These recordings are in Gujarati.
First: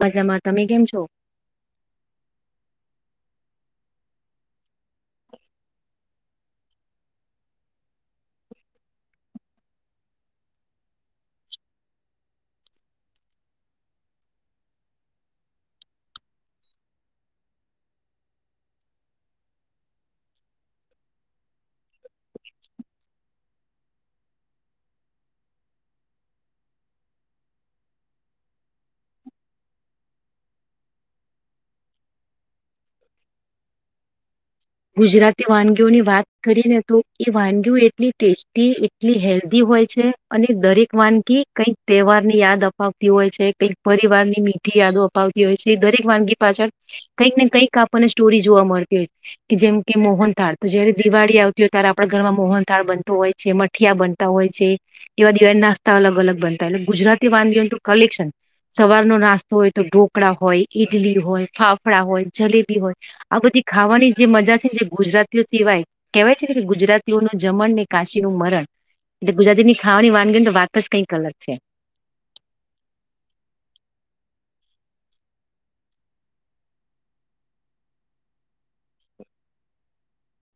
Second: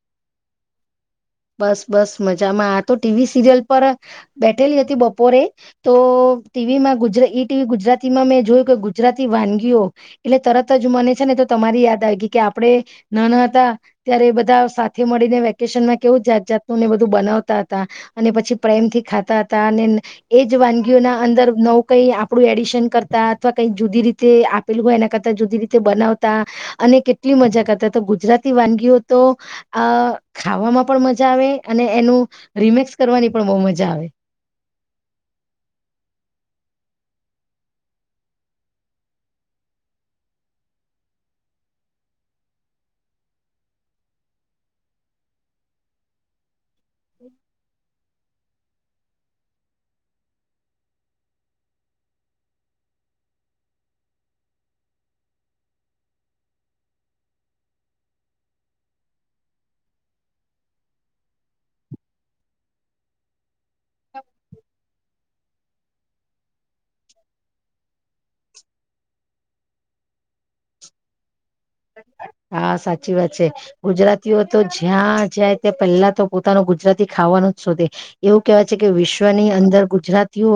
મજામાં, તમે કેમ છો? બસ બસ મજામાં, આતો ટીવી સિરિયલ પર બેઠેલી હતી બપોરે તો ટીવીમાં ગુજ ઈ ટીવી ગુજરાતીમાં મેં જોયું કે ગુજરાતી વાનગીઓ એટલે તરતજ મને છે ને તો તમારી યાદ આવી ગઈ, કે આપડે ન ન હતા ત્યારે બધા સાથે મળીને વેકેશન કેવું જાત જાતનું ને એ બધું બનાવતા હતા અને પછી પ્રેમ થી ખાતા હતા અને એજ વાનગીઓના અંદર નવું કઈ આપણું એડિશન કરતા અથવા કઈ જુદી રીતે આપેલું હોય એના કરતા જુદી રીતે બનાવતા અને કેટલી મજા કરતા તો ગુજરાતી વાનગીઓ તો આ ખાવામાં પણ મજા આવે અને એનું રિમક્સ કરવાની પણ બહ મજા આવે. ગુજરાતી વાનગીઓની વાત કરી ને તો એ વાનગીઓ એટલી ટેસ્ટી, એટલી હેલ્ધી હોય છે અને દરેક વાનગી કઈક તહેવાર ની યાદ અપાવતી હોય છે, કઈક પરિવાર ની મીઠી યાદો અપાવતી હોય છે, દરેક વાનગી પાછળ કંઈક ને કઈક આપણને સ્ટોરી જોવા મળતી હોય છે. કે જેમ કે મોહનથાળ, તો જયારે દિવાળી આવતી હોય ત્યારે આપણા ઘરમાં મોહનથાળ બનતો હોય છે, મઠીિયા બનતા હોય છે, એવા દિવાળી નાસ્તા અલગ અલગ બનતા હોય, એટલે ગુજરાતી વાનગીઓનું તો કલેક્શન. સવાર નો નાસ્તો હોય તો ઢોકળા હોય, ઈડલી હોય, ફાફડાા હોય, જલેબી હોય, આ બધી ખાવાની જે મજા છે જે ગુજરાતીઓ સિવાય કહેવાય છે ને કે ગુજરાતીઓનું જમણ ને કાશી નું મરણ, એટલે ગુજરાતીની ખાવાની વાનગીને તો વાત જ કંઈક અલગ છે. હા, સાચી વાત છે. ગુજરાતીઓ તો જ્યાં જાય ત્યા પહેલા તો પોતાનું ગુજરાતી ખાવાનુંજ શોધે. એવું કેહેવાય છે કે વિશ્વની અંદર ગુજરાતીઓ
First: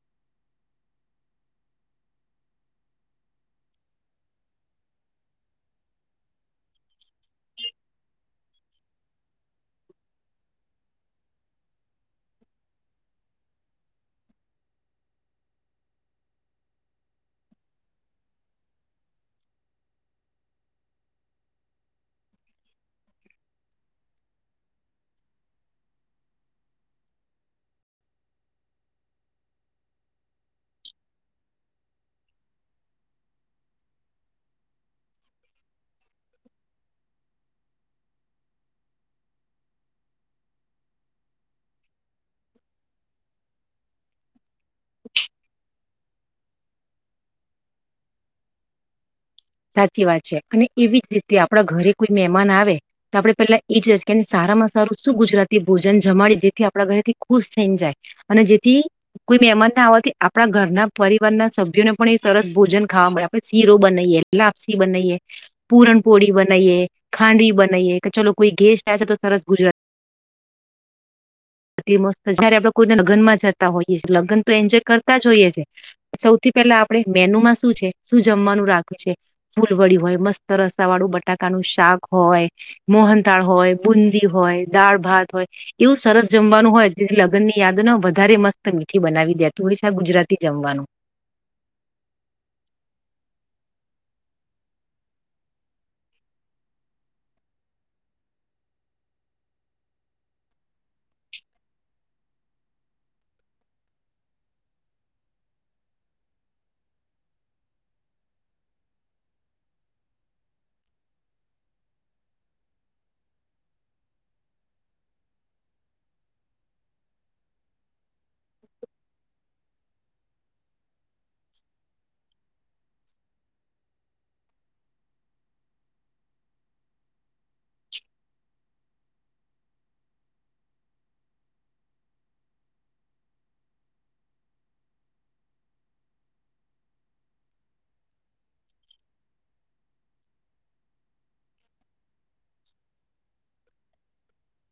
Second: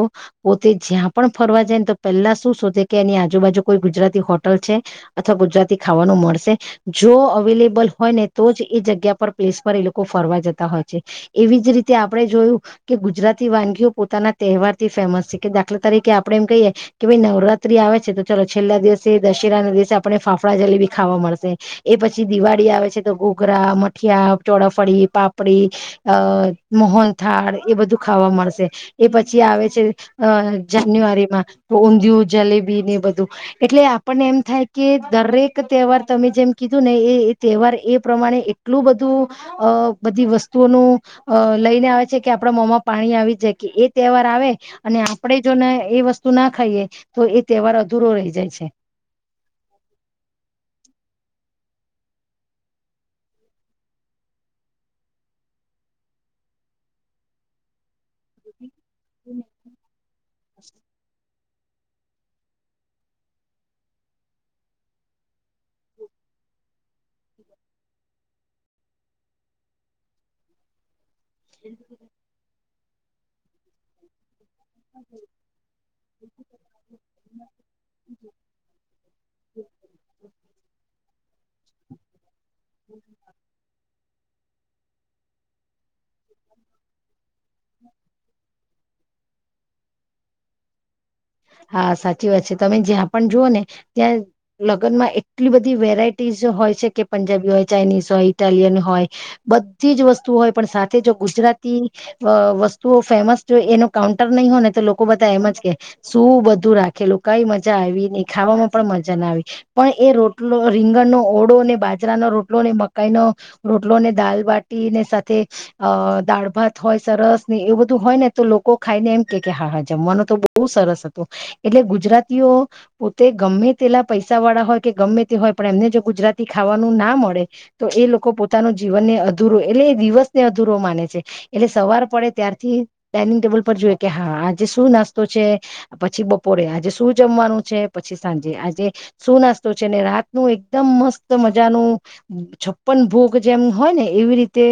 પોતે જ્યાં પણ ફરવા જાય ને તો પહેલા શું શોધે કે એની આજુબાજુ કોઈ ગુજરાતી હોટલ છે અથવા ગુજરાતી ખાવાનું મળશે, જો અવેલેબલ હોય ને તો જ એ જગ્યા પર પ્લેસ પર એ લોકો ફરવા જતા હોય છે. એવીજ રીતે આપડે જોયું કે ગુજરાતી વાનગીઓ પોતાના તહેવાર થી ફેમસ છે કે દાખલા તરીકે આપડે એમ કહીએ કે ભાઈ નવરાત્રી આવે છે, તો ચાલો છેલ્લા દિવસે દશેરા ના દિવસે આપણે ફાફ ફળા જલેબી ખાવા મળશે. એ પછી દિવાળી આવે છે તો ધુઘરા, મઠિયા, ચોડાફળી, પાપડી અહ મોહનથાળ એ બધું ખાવા મળશે. એ પછી આવે છે જાન્યુઆરીમાં તો ઊંધિયું, જલેબી ને એ બધું એટલે આપણને એમ થાય કે દરેક તહેવાર તમે જેમ કીધું ને એ તહેવાર એ પ્રમાણે એટલું બધું અહ બધી વસ્તુઓનું લઈને આવે છે કે આપડા મોમાં પાણી આવી જાય, કે એ તહેવાર આવે અને આપણે જોને એ વસ્તુ ના ખાઈએ, તો એ તહેવાર અધૂરો રહી જાય છે. સાચી વાત છે. અને એવીજ રીતે આપડા ઘરે કોઈ મહેમાન આવે, તો આપડે પેલા એ જ હો કે સારામાં સારું શું ગુજરાતી ભોજન જમાડી જેથી આપણા ઘરેથી ખુશ થઈને જાય. અને જેથી કોઈ મહેમાન ના આવવાથી આપડા ઘરના પરિવારના સભ્યોને પણ એ સરસ ભોજન ખાવા મળે, આપણે શીરો બનાઈએ લાપસી બનાઈએ, પૂરણપોળી બનાઈએ, ખાંડવી બનાઈએ, કે ચલો કોઈ ગેસ્ટ આવે છે તો સરસ ગુજરાતી અતિ મસ્ત, જયારે આપડે કોઈને લગ્નમાં જતા હોઈએ છે, લગ્ન તો એન્જોય કરતા જ હોઈએ છે. સૌથી પહેલા આપેડે મેનુમાં શું છે, શું જમવાનું રાખ્યું છે, ફૂલ વડ્યું હોય, મસ્ત રસા વાળું બટ ટાકા નું શાક હોય મોહનતાળ હોય બુન [inaudible] હોય દાળ ભાત હોય એવું સરસ જમવાનું હોય જેથી લગ્નની યાદ ને વધારે મસ્ત મીઠી બનાવી દે તું હવે છે આ ગુજરાતી જમવાનું. હા સાચી વાત છે. તમે જ્યાં પણ જુઓ ને ત્યાં લગ્નમાં એટલી બધી વેરાઈટીજ હોય છે કે પંજાબી હોય, ચાઇનીઝ હોય, ઇટાલિયન હોય, બધી જ વસ્તુ હોય પણ સાથે જો ગુજરાતી અહ વસ્તુઓ ફેમસ જો એનો કાઉન્ટર નહીં હોય ને તો લોકો બધા એમ જ કે શું બધું રાખે લોકો કઈ મજા આવી ને ખાવામાં પણ મજા ના આવી પણ એ રોટલો રીંગણનો ઓળો ને બાજરાનો રોટલો ને મકાઈ નો રોટલો ને દાલબટી ને સાથે અહ દાળ ભાત હોય સરસ ને એું બધું હોય ને તો લોકો ખાઈને એમ કે કે હા હા જમવાનુંનો તો બહુ સરસ હતો. એટલે ગુજરાતીઓ પોતે ગમે તેલા પૈસા વાળા હોય કે ગમે તે હોય પણ એમને જો ગુજરાતી ખાવાનું ના મળે તો એ લોકો પોતાનું જીવનને અધૂરો એટલે એ દિવસ ને અધુરો માને છે. એટલે સવાર પડે ત્યારથી ડાયનિંગ ટેબલ પર જોઈએ કે હા આજે શું નાસ્તો છે પછી બપોરે આજે શું જમવાનું છે, પછી સાંજે આજે શું નાસ્તો છે, રાતનું એકદમ મસ્ત મજાનું છપ્પન ભોગ જેમ હોય ને એવી રીતે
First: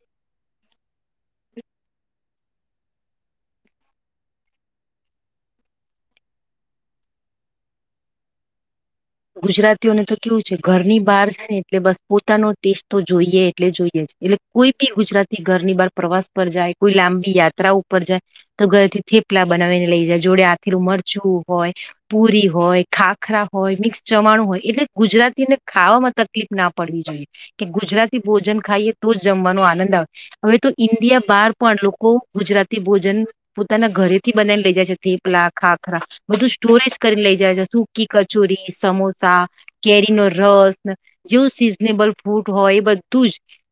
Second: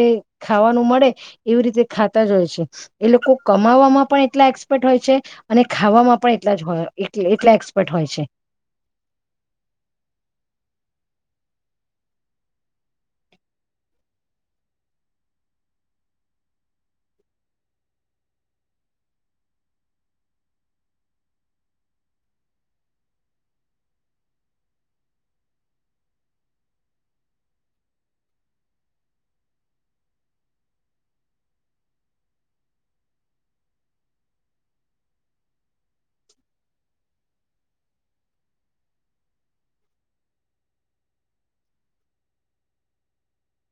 ખાવાનું મળે એવી રીતે ખાતા જ હોય છે. એ લોકો કમાવામાં પણ એટલા એક્સપર્ટ હોય છે, અને ખાવામાં પણ એટલાજ હોય એટલે એટલા એક્સપર્ટ હોય છે. ગુજરાતીઓને તો કેવું છે, ઘરની બહાર જાય ને એટલે બસ પોતાનો ટેસ્ટ તો જોઈએ એટલે જોઈએ છે. એટલે કોઈ બી ગુજરાતી ઘરની બહાર પ્રવાસ પર જાય કોઈ લાંબી યાત્રા ઉપર જાય તો ઘરથી થેપલા બનાવીને લઈ જાય જોડે આથીરું મરચું હોય, પુરી હોય, ખાખરા હોય, મિક્સ ચવાણું હોય. એટલે ગુજરાતીને ખાવામાં તકલીફ ના પડવી જોઈએ. કે ગુજરાતી ભોજન ખાઈએ તો જ જમવાનો આનંદ આવે હવે તો ઈન્ડિયા બહાર પણ લોકો ગુજરાતી ભોજન પોતાના ઘરેથી બનાવીને લઇ જાય છે, થેપલા ખાખરા બધું સ્ટોરેજ કરીને લઇ જાય છે. સુખી કચોરી સમોસા, કેરી નો રસ જેવું સિઝનેબલ ફૂડ હોય એ બધું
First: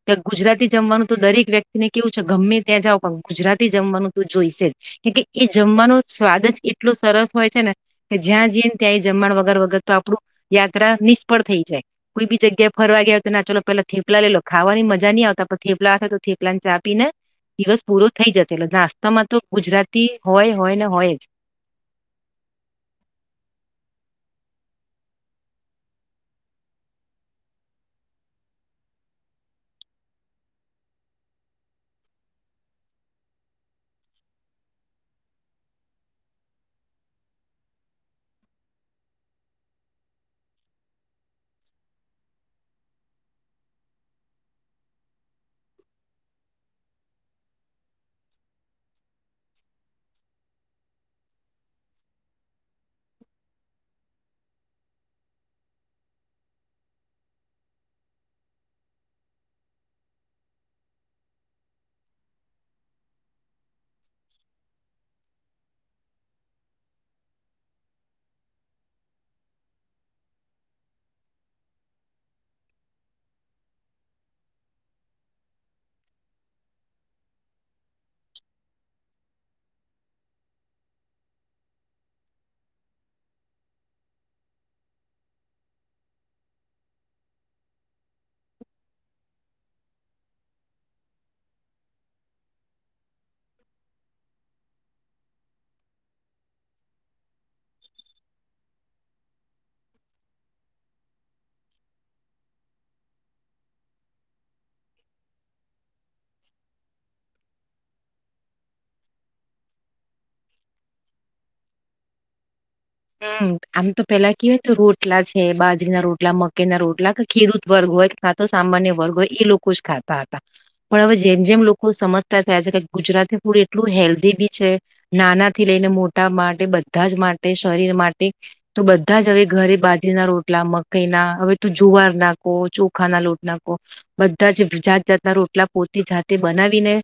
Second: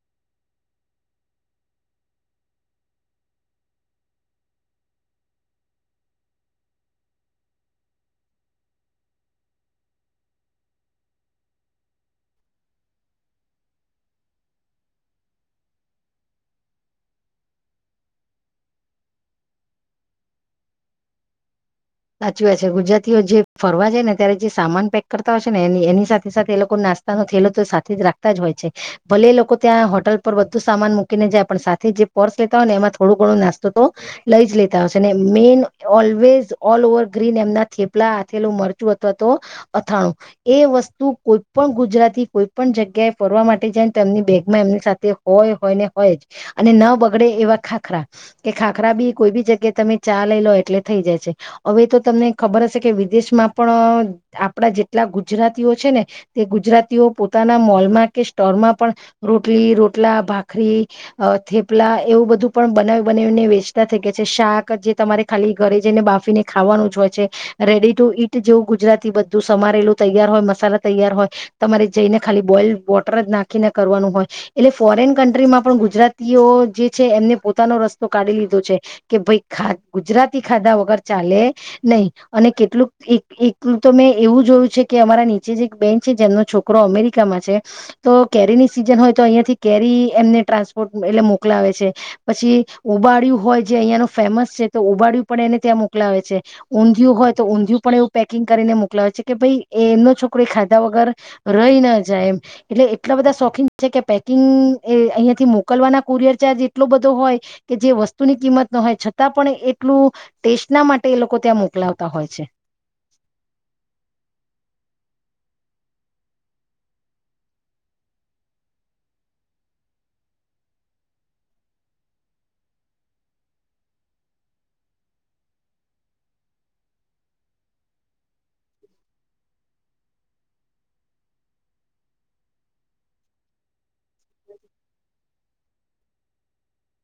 જ ગુજરાતી જમવાનું તો દરેક વ્યક્તિને કેવું છે ગમે ત્યાં જઓ પણ ગુજરાતી જમવાનું તો જોઈશે જ. કેમ કે એ જમવાનો સ્વાદ જ એટલો સરસ હોય છે, ને કે જ્યાં જઈને ત્યાં એ જમવા વગર વગર તો આપણું યાત્રા નિષ્ફળ થઈ જાય કોઈ બી જગ્યાએ ફરવા ગયા હોય તો ના ચાલ પેલા થેપલા લે લો ખાવાની મજા નહી આવતા પણ થેપલાશે તો થેપલા ને ચા પીને દિવસ પૂરો થઈ જશે. એટલે નાસ્તામાં તો ગુજરાતી હોય હોય ને હોય જ. સાચી વાત છે, ગુજરાતીઓ જે ફરવા જાય ને ત્યારે જે સામાન પેક કરતા હોય છે, ને એ એની સાથે સાથે એ લોકો નાસ્તાનો થેલો તો સાથે જ રાખતા જ હોય છે. ભલે એ લોકો ત્યાં હોટલ પર બધું સામાન મૂકીને જાય પણ સાથે જે પર્સ લેતા હોય ને એમાં થોડું ઘણો નાસ્તો તો લઈ જ લેતા હોય છે, ને main always all over green એમના થેપલા હથેલું મરચું અથવા તો અથાણું એ વસ્તુ કોઈ પણ ગુજરાતી કોઈ પણ જગ્યાએ ફરવા માટે જાય એની બેગમાં એમની સાથે હોય હોય ને હોય જ અને ન બગડે એવા ખાખરા કે ખાખરા બી કોઈ બી જગ્યાએ તમે ચા લઈ લો એટલે થઈ જાય છે. હવે તો તમને ખબર હશે કે વિદેશમાં પણ આપડા જેટલા ગુજરાતીઓ છે, ને તે ગુજરાતીઓ પોતાના મોલમાં કે સ્ટોલમાં પણ રોટલી રોટલા ભાખરી થેપલા એવું બધું પણ બનાવી બનાવીને વેચતા થઈ ગયા છે, શાક જે તમારે ખાલી ઘરે જઈને બાફ ફીને ખાવાનું જ હોય છે, રેડી ટુ ઈટ જેવું ગુજરાતી બધું સમારેલું તૈયાર હોય મસાલા તૈયાર હોય તમારે જઈને ખાલી બોઇલ વોટર જ નાખીને કરવાનું હોય એટલે ફોરેન કન્ટ્રીમાં પણ ગુજરાતીઓ જે છે, એમને પોતાનો રસ્તો કાઢી લીધો છે કે ભાઈ ખા ગુજરાતી ખાધા વગર ચાલે નહી. અને કેટલુંક એક એક તો મેં એવું જોયું છે, કે અમારા નીચે જે એક બેન છે, જેમનો છોકરો અમેરિકામાં છે, તો કેરીની સિઝન હોય તો અહિયાં થી કેરી એમને ટ્રાન્સપોર્ટ એટલે મોકલાવે છે. પછી ઉબાડય્યું હોય જે અહિયાયા ન ફેમસ છે, તો ઉબાડયું પણ એને ત્યાં મો લાવે છે. ઊંધિું હોય તો ઊંધિું પણ એવું પેકિંગ કરીને મોકલાવે છે, કે ભાઈ એ એમનો છોકરો એ ખાધા વગર રહી ન જાય એમ એટલે એટલા બધા શોખીન છે, કે પેકિંગ એ અહિયાયાથી મોકલવાના કુરિયર ચાર્જ એટલો બધો હોય કે જે વસ્તુની કિંમત ન હોય છતાં પણ એટલું ટેસ્ટ ના માટે એ લોકો ત્યાં મોકલાવતા હોય છે. હમ્મ, આમ તો પેલા કેવાય તો રોટલા છે, બાજરી ના રોટલા મકેઈ ના રોટલા કે ખેડૂત વર્ગ હોય કે કાતો સાંમાન્ય વર્ગ હોય એ લોકો જ ખાતા હતા. પણ હવે જેમ જેમ લોકો સમજતા થયા છે, કે ગુજરાતી ફૂડ એટલું હેલ્ધી બી છે, નાના થી લઈને મોટા માટે બધા જ માટે શરીર માટે તો બધા જ હવે ઘરે બાજરીના રોટલા મકાઈ ના હવે તું જુવાર નાખો ચોખા ના લોટ નાખો બધા જ જાત જાતના રોટલા પોતે જાતે બનાવીને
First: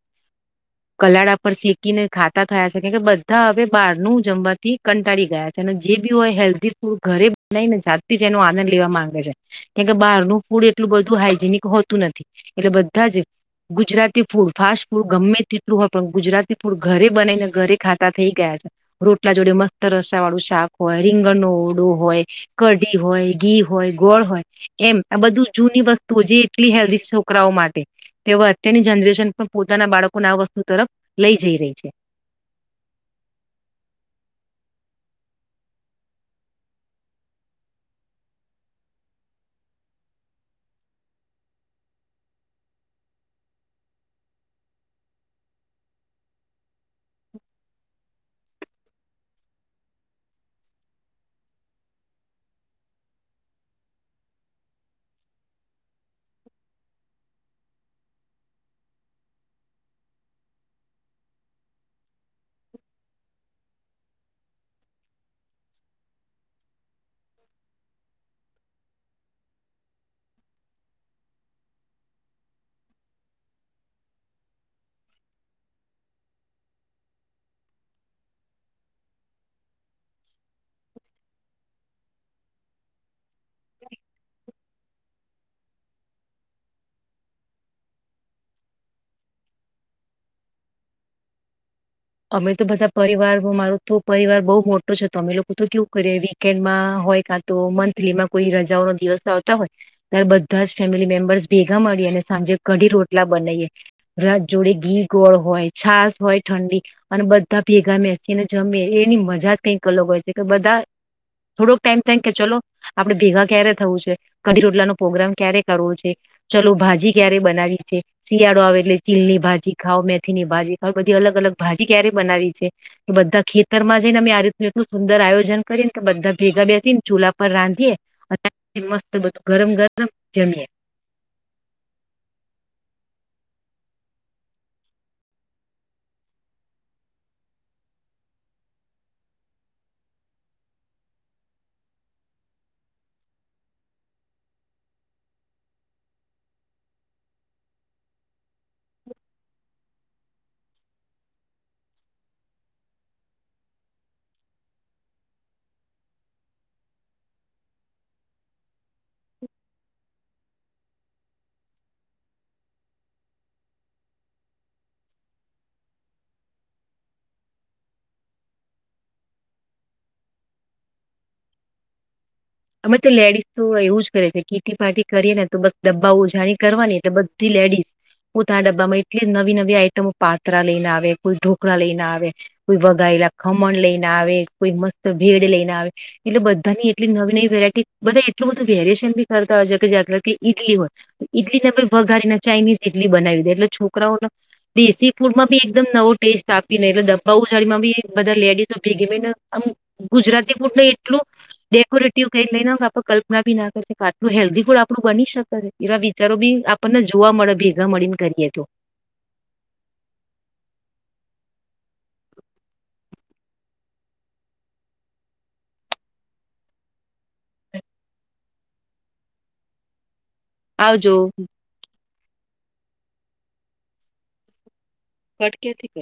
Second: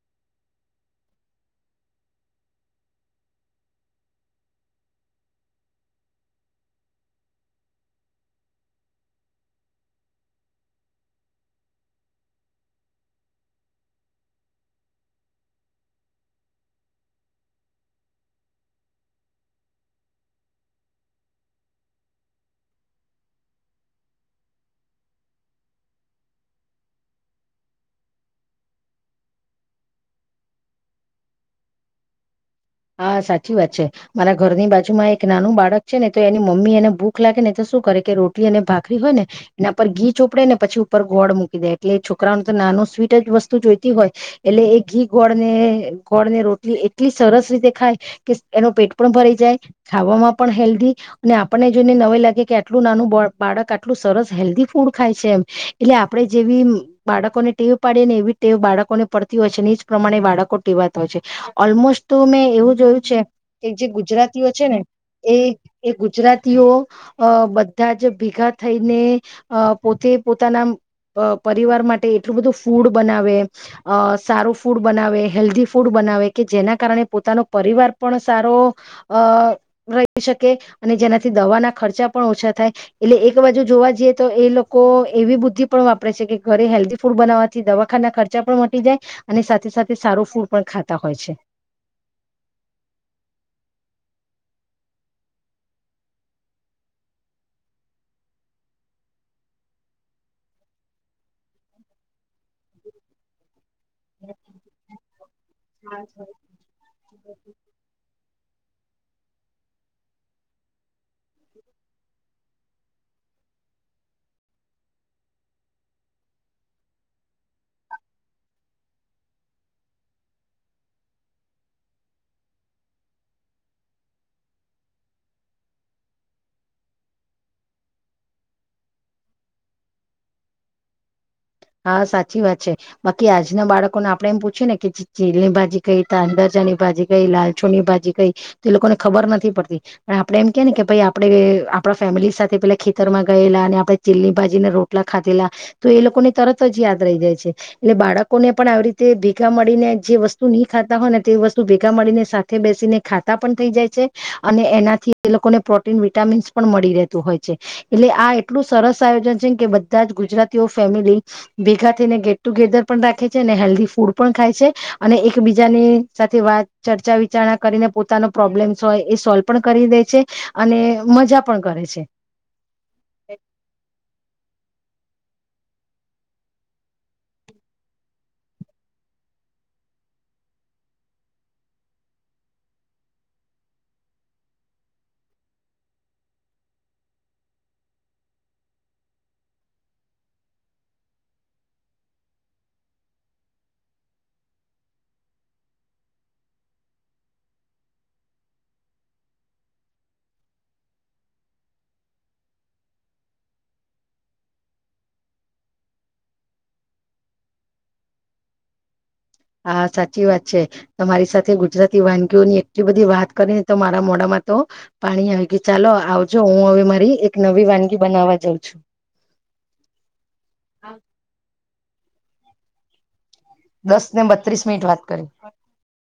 કલાળા પર શેકીને ખાતા થયા છે, કે કે બધા હવે બહાર ન જમવાથી કંટાળી ગયા છે ને જે બી હોય હેલ્ધી ફૂડ ઘરે બનાઈને જાત જ એનો આનંદ લેવા માંગે છે, કેમ કે બહારનું ફૂડ એટલું બધું હાઈજીનિક હોતું નથી એટલે બધા જ ગુજરાતી ફૂડ ફાસ્ટ ફૂડ ગમે તેટલું હોય પણ ગુજરાતી ફૂડ ઘરે બનાઈને ઘરે ખાતા થઈ ગયા છે, રોટલા જોડે મસ્ત રસ વાળું શાક હોય, રીંગણનો ઓડો હોય, કઢી હોય, ઘી હોય, ગોળ હોય એમ આ બધું જૂની વસ્તુઓ જે એટલી હેલ્ધી છોકરાઓ માટે તે અત્યારની જનરેશન પણ પોતાના બાળકોને આ વસ્તુ તરફ લઈ જઈ રહી છે. હા સાચી વાત છે, મારા ઘરની બાજુમાં એક નાનું બાળક છે, ને તો એની મમ્મી એને ભૂખ લાગે ને તો શું કરે કે રોટલી અને ભાખરી હોય ને એના પર ઘી ચોપડે ને પછી ઉપર ગોળ મૂકી દે એટલે એ છોકરા ન તો નાનું સ્વીટ જ વસ્તુ જોઈતી હોય એટલે એ ઘી ગોળ ને ગોળ ને રોટલી એટલી સરસ રીતે દે એનો પેટ પણ ભરાઈ જાય ખાવામાં પણ હેલ્ધી અને આપણને જોઈને નવે લાગે કે આટલું નાનું બાળક આટલું સરસ હેલ્ધી ફૂડ ખાય છે, એમ એટલે આપણે જેવી બાળકોને ટેવ પાડીએ ને એવી ટેવ બાળકો ને પડતી હોય છે, એ જ પ્રમાણે બાળકો ટેવાતા હોય છે, ઓલમોસ્ટ તો મેં એવું જોયું છે, કે જે ગુજરાતીઓ છે ને એ એ ગુજરાતીઓ અ બધા જ ભેગા થઈને અ પોતે પોતાના પરિવાર માટે એટલું બધું ફૂડ બનાવે અ સારું ફૂડ બનાવે હેલ્ધી ફૂડ બનાવે કે જેના કારણે પોતાનો પરિવાર પણ સારો અ રહી શકે અને જેનાથી દવાના ખર્ચા પણ ઓછા થાય એટલે એક બાજુ જોવા જઈએ તો એ લોકો એવી બુદ્ધિ પણ વાપરે છે, કે ઘરે હેલ્ધી ફૂડ બનાવવાથી દવાખાના ખર્ચા પણ મટી જાય અને સાથે-સાથે સારું ફૂડ પણ ખાતા હોય છે. અમે તો બધા પરિવાર મારો તો પરિવાર બહુ મોટો છે, તો અમે લોકો તો કેવું કરી વીકેન્ડમાં હોય કાં તો મંથલીમાં કોઈ રજાઓ ન દિવસ આવતા હોય ત્યારે બધા જ ફેમિલી મેમ્બર્સ ભેગા મળીને સાંજે કઢી રોટલા બનાઈએ, રાત જોડે ઘી ગોળ હોય છાસ હોય ઠંડી. અને બધા ભેગા બેસીને. જમે એની મજા જ કઈક અલગ હોય છે, કે બધા થોડોક ટાઈમ થ કે ચલો આપડે ભેગા ક્યારે થવું છે, કઢી રોટલા નો પ્રોગ્રામ ક્યારે કરવો છે, ચાલો ભાજી ક્યારે બનાવી છે, શિયાળો આવે એટલે ચીલની ભાજી ખાાવ મેથી ની ભાજી ખાવ બધી અલગ-અલગ. ભાજી ક્યારે બનાવી છે, કે બધા ખેતરમાં જઈને અમે આ રીત એટલું સુંદર આયોજન કરીએને કે બધા ભેગા બેસીને ચૂલા પર રાંધીએ અને મસ્ત બધું ગરમ-ગરમ જમીએ. હા સાચી વાત છે, બાકી આજના બાળકોને આપડે એમ પૂછીયએ ને કે ચીલની ભાજી કઈ ત અંદરજાની ભાજી કઈ લાલછો ની ભાજી કઈ તો એ લોકોને ખબર નથી પડતી, પણ આપડણે એમ કે ને કે ભાઈ આપડે આપડા ફેમિલી સાથે પેલા ખેતરમાં ગયેલા અને આપણે ચીલની ભાજી ને રોટલા ખાધેલા તો એ લોકોને તરત જ યાદ રહી જાય છે, એટલે બાળકોને પણ આવી રીતે ભેગા મળીને જે વસ્તુ નહી ખાતા હોય ને તે વસ્તુ ભેગા મળીને સાથે બેસીને ખાતા પણ થઈ જાય છે અને એનાથી એ લોકોને પ્રોટીન, વિટામીન્સ પણ મળી રહેતું હોય છે એટલે આ એટલું સરસ આયોજન છે, કે બધા જ ગુજરાતીઓ ફેમિલી ભેગા થઈને ગેટ ટુગેધર પણ રાખે છે, અને હેલ્ધી ફૂડ પણ ખાય છે, અને એકબીજાની સાથે વાત ચર્ચા વિચારણા કરીને પોતાનો પ્રોબ્લેમ્સ હોય એ સોલ્વ પણ કરી દે છે, અને મજા પણ કરે છે. અરે તો લેડીઝ તો એવું જ કરે છે, કીટી પાર્ટી કરીએ ને તો બસ ડબ્બા ઉજાણી કરવાની એટલે બધી લેડીસ પો તના ડબ્બામાં એટલી નવી નવી આઈટમ પાત્રા લઈને આવે, કોઈ ઢોકળા લઈને આવે, કોઈ વગાયેલા ખમણ લઈને આવે, કોઈ મસ્ત ભેડ લઈ ને આવે, એટલે બધાની એટલી નવી-નવી વેરા બધા એટલું બધું વેરિએશન બી કરતા હોય છે, કે જે કે ઇડલી હોય ઇડલી ને વઘારીને ચાઇનીઝ ઇડલી બનાવી દે એટલે છોકરાઓને દેશી ફૂડમાં બી એકદમ નવો ટેસ્ટ આપીને એટલે ડબ્બા ઉજાડીમાં બી બધા લેડીસો ભેગીને આમ ગુજરાતી ફૂડને એટલું ડેકોરે ક લઈને આપણે કલ્પના બી ના કરશે કે આટલું હેલ્ધી ફૂડ આપણું બની શકે એવા વિચારો બી આપણને જોવા મળે ભેગા મળીને કરીએ તો. હા સાચી વાત છે, તમારી સાથે ગુજરાતી વાનગીઓની એટલી બધી વાત કરીને તો મારા મોડામાં તો પાણી આવી કે ચાલો આવજો હું હવે મારી એક નવી વાનગી બનાવવા જાઉં છું. આવજો. દસ ને બત્રીસ મિનિટ વાત કરી ફટ કેથી કર.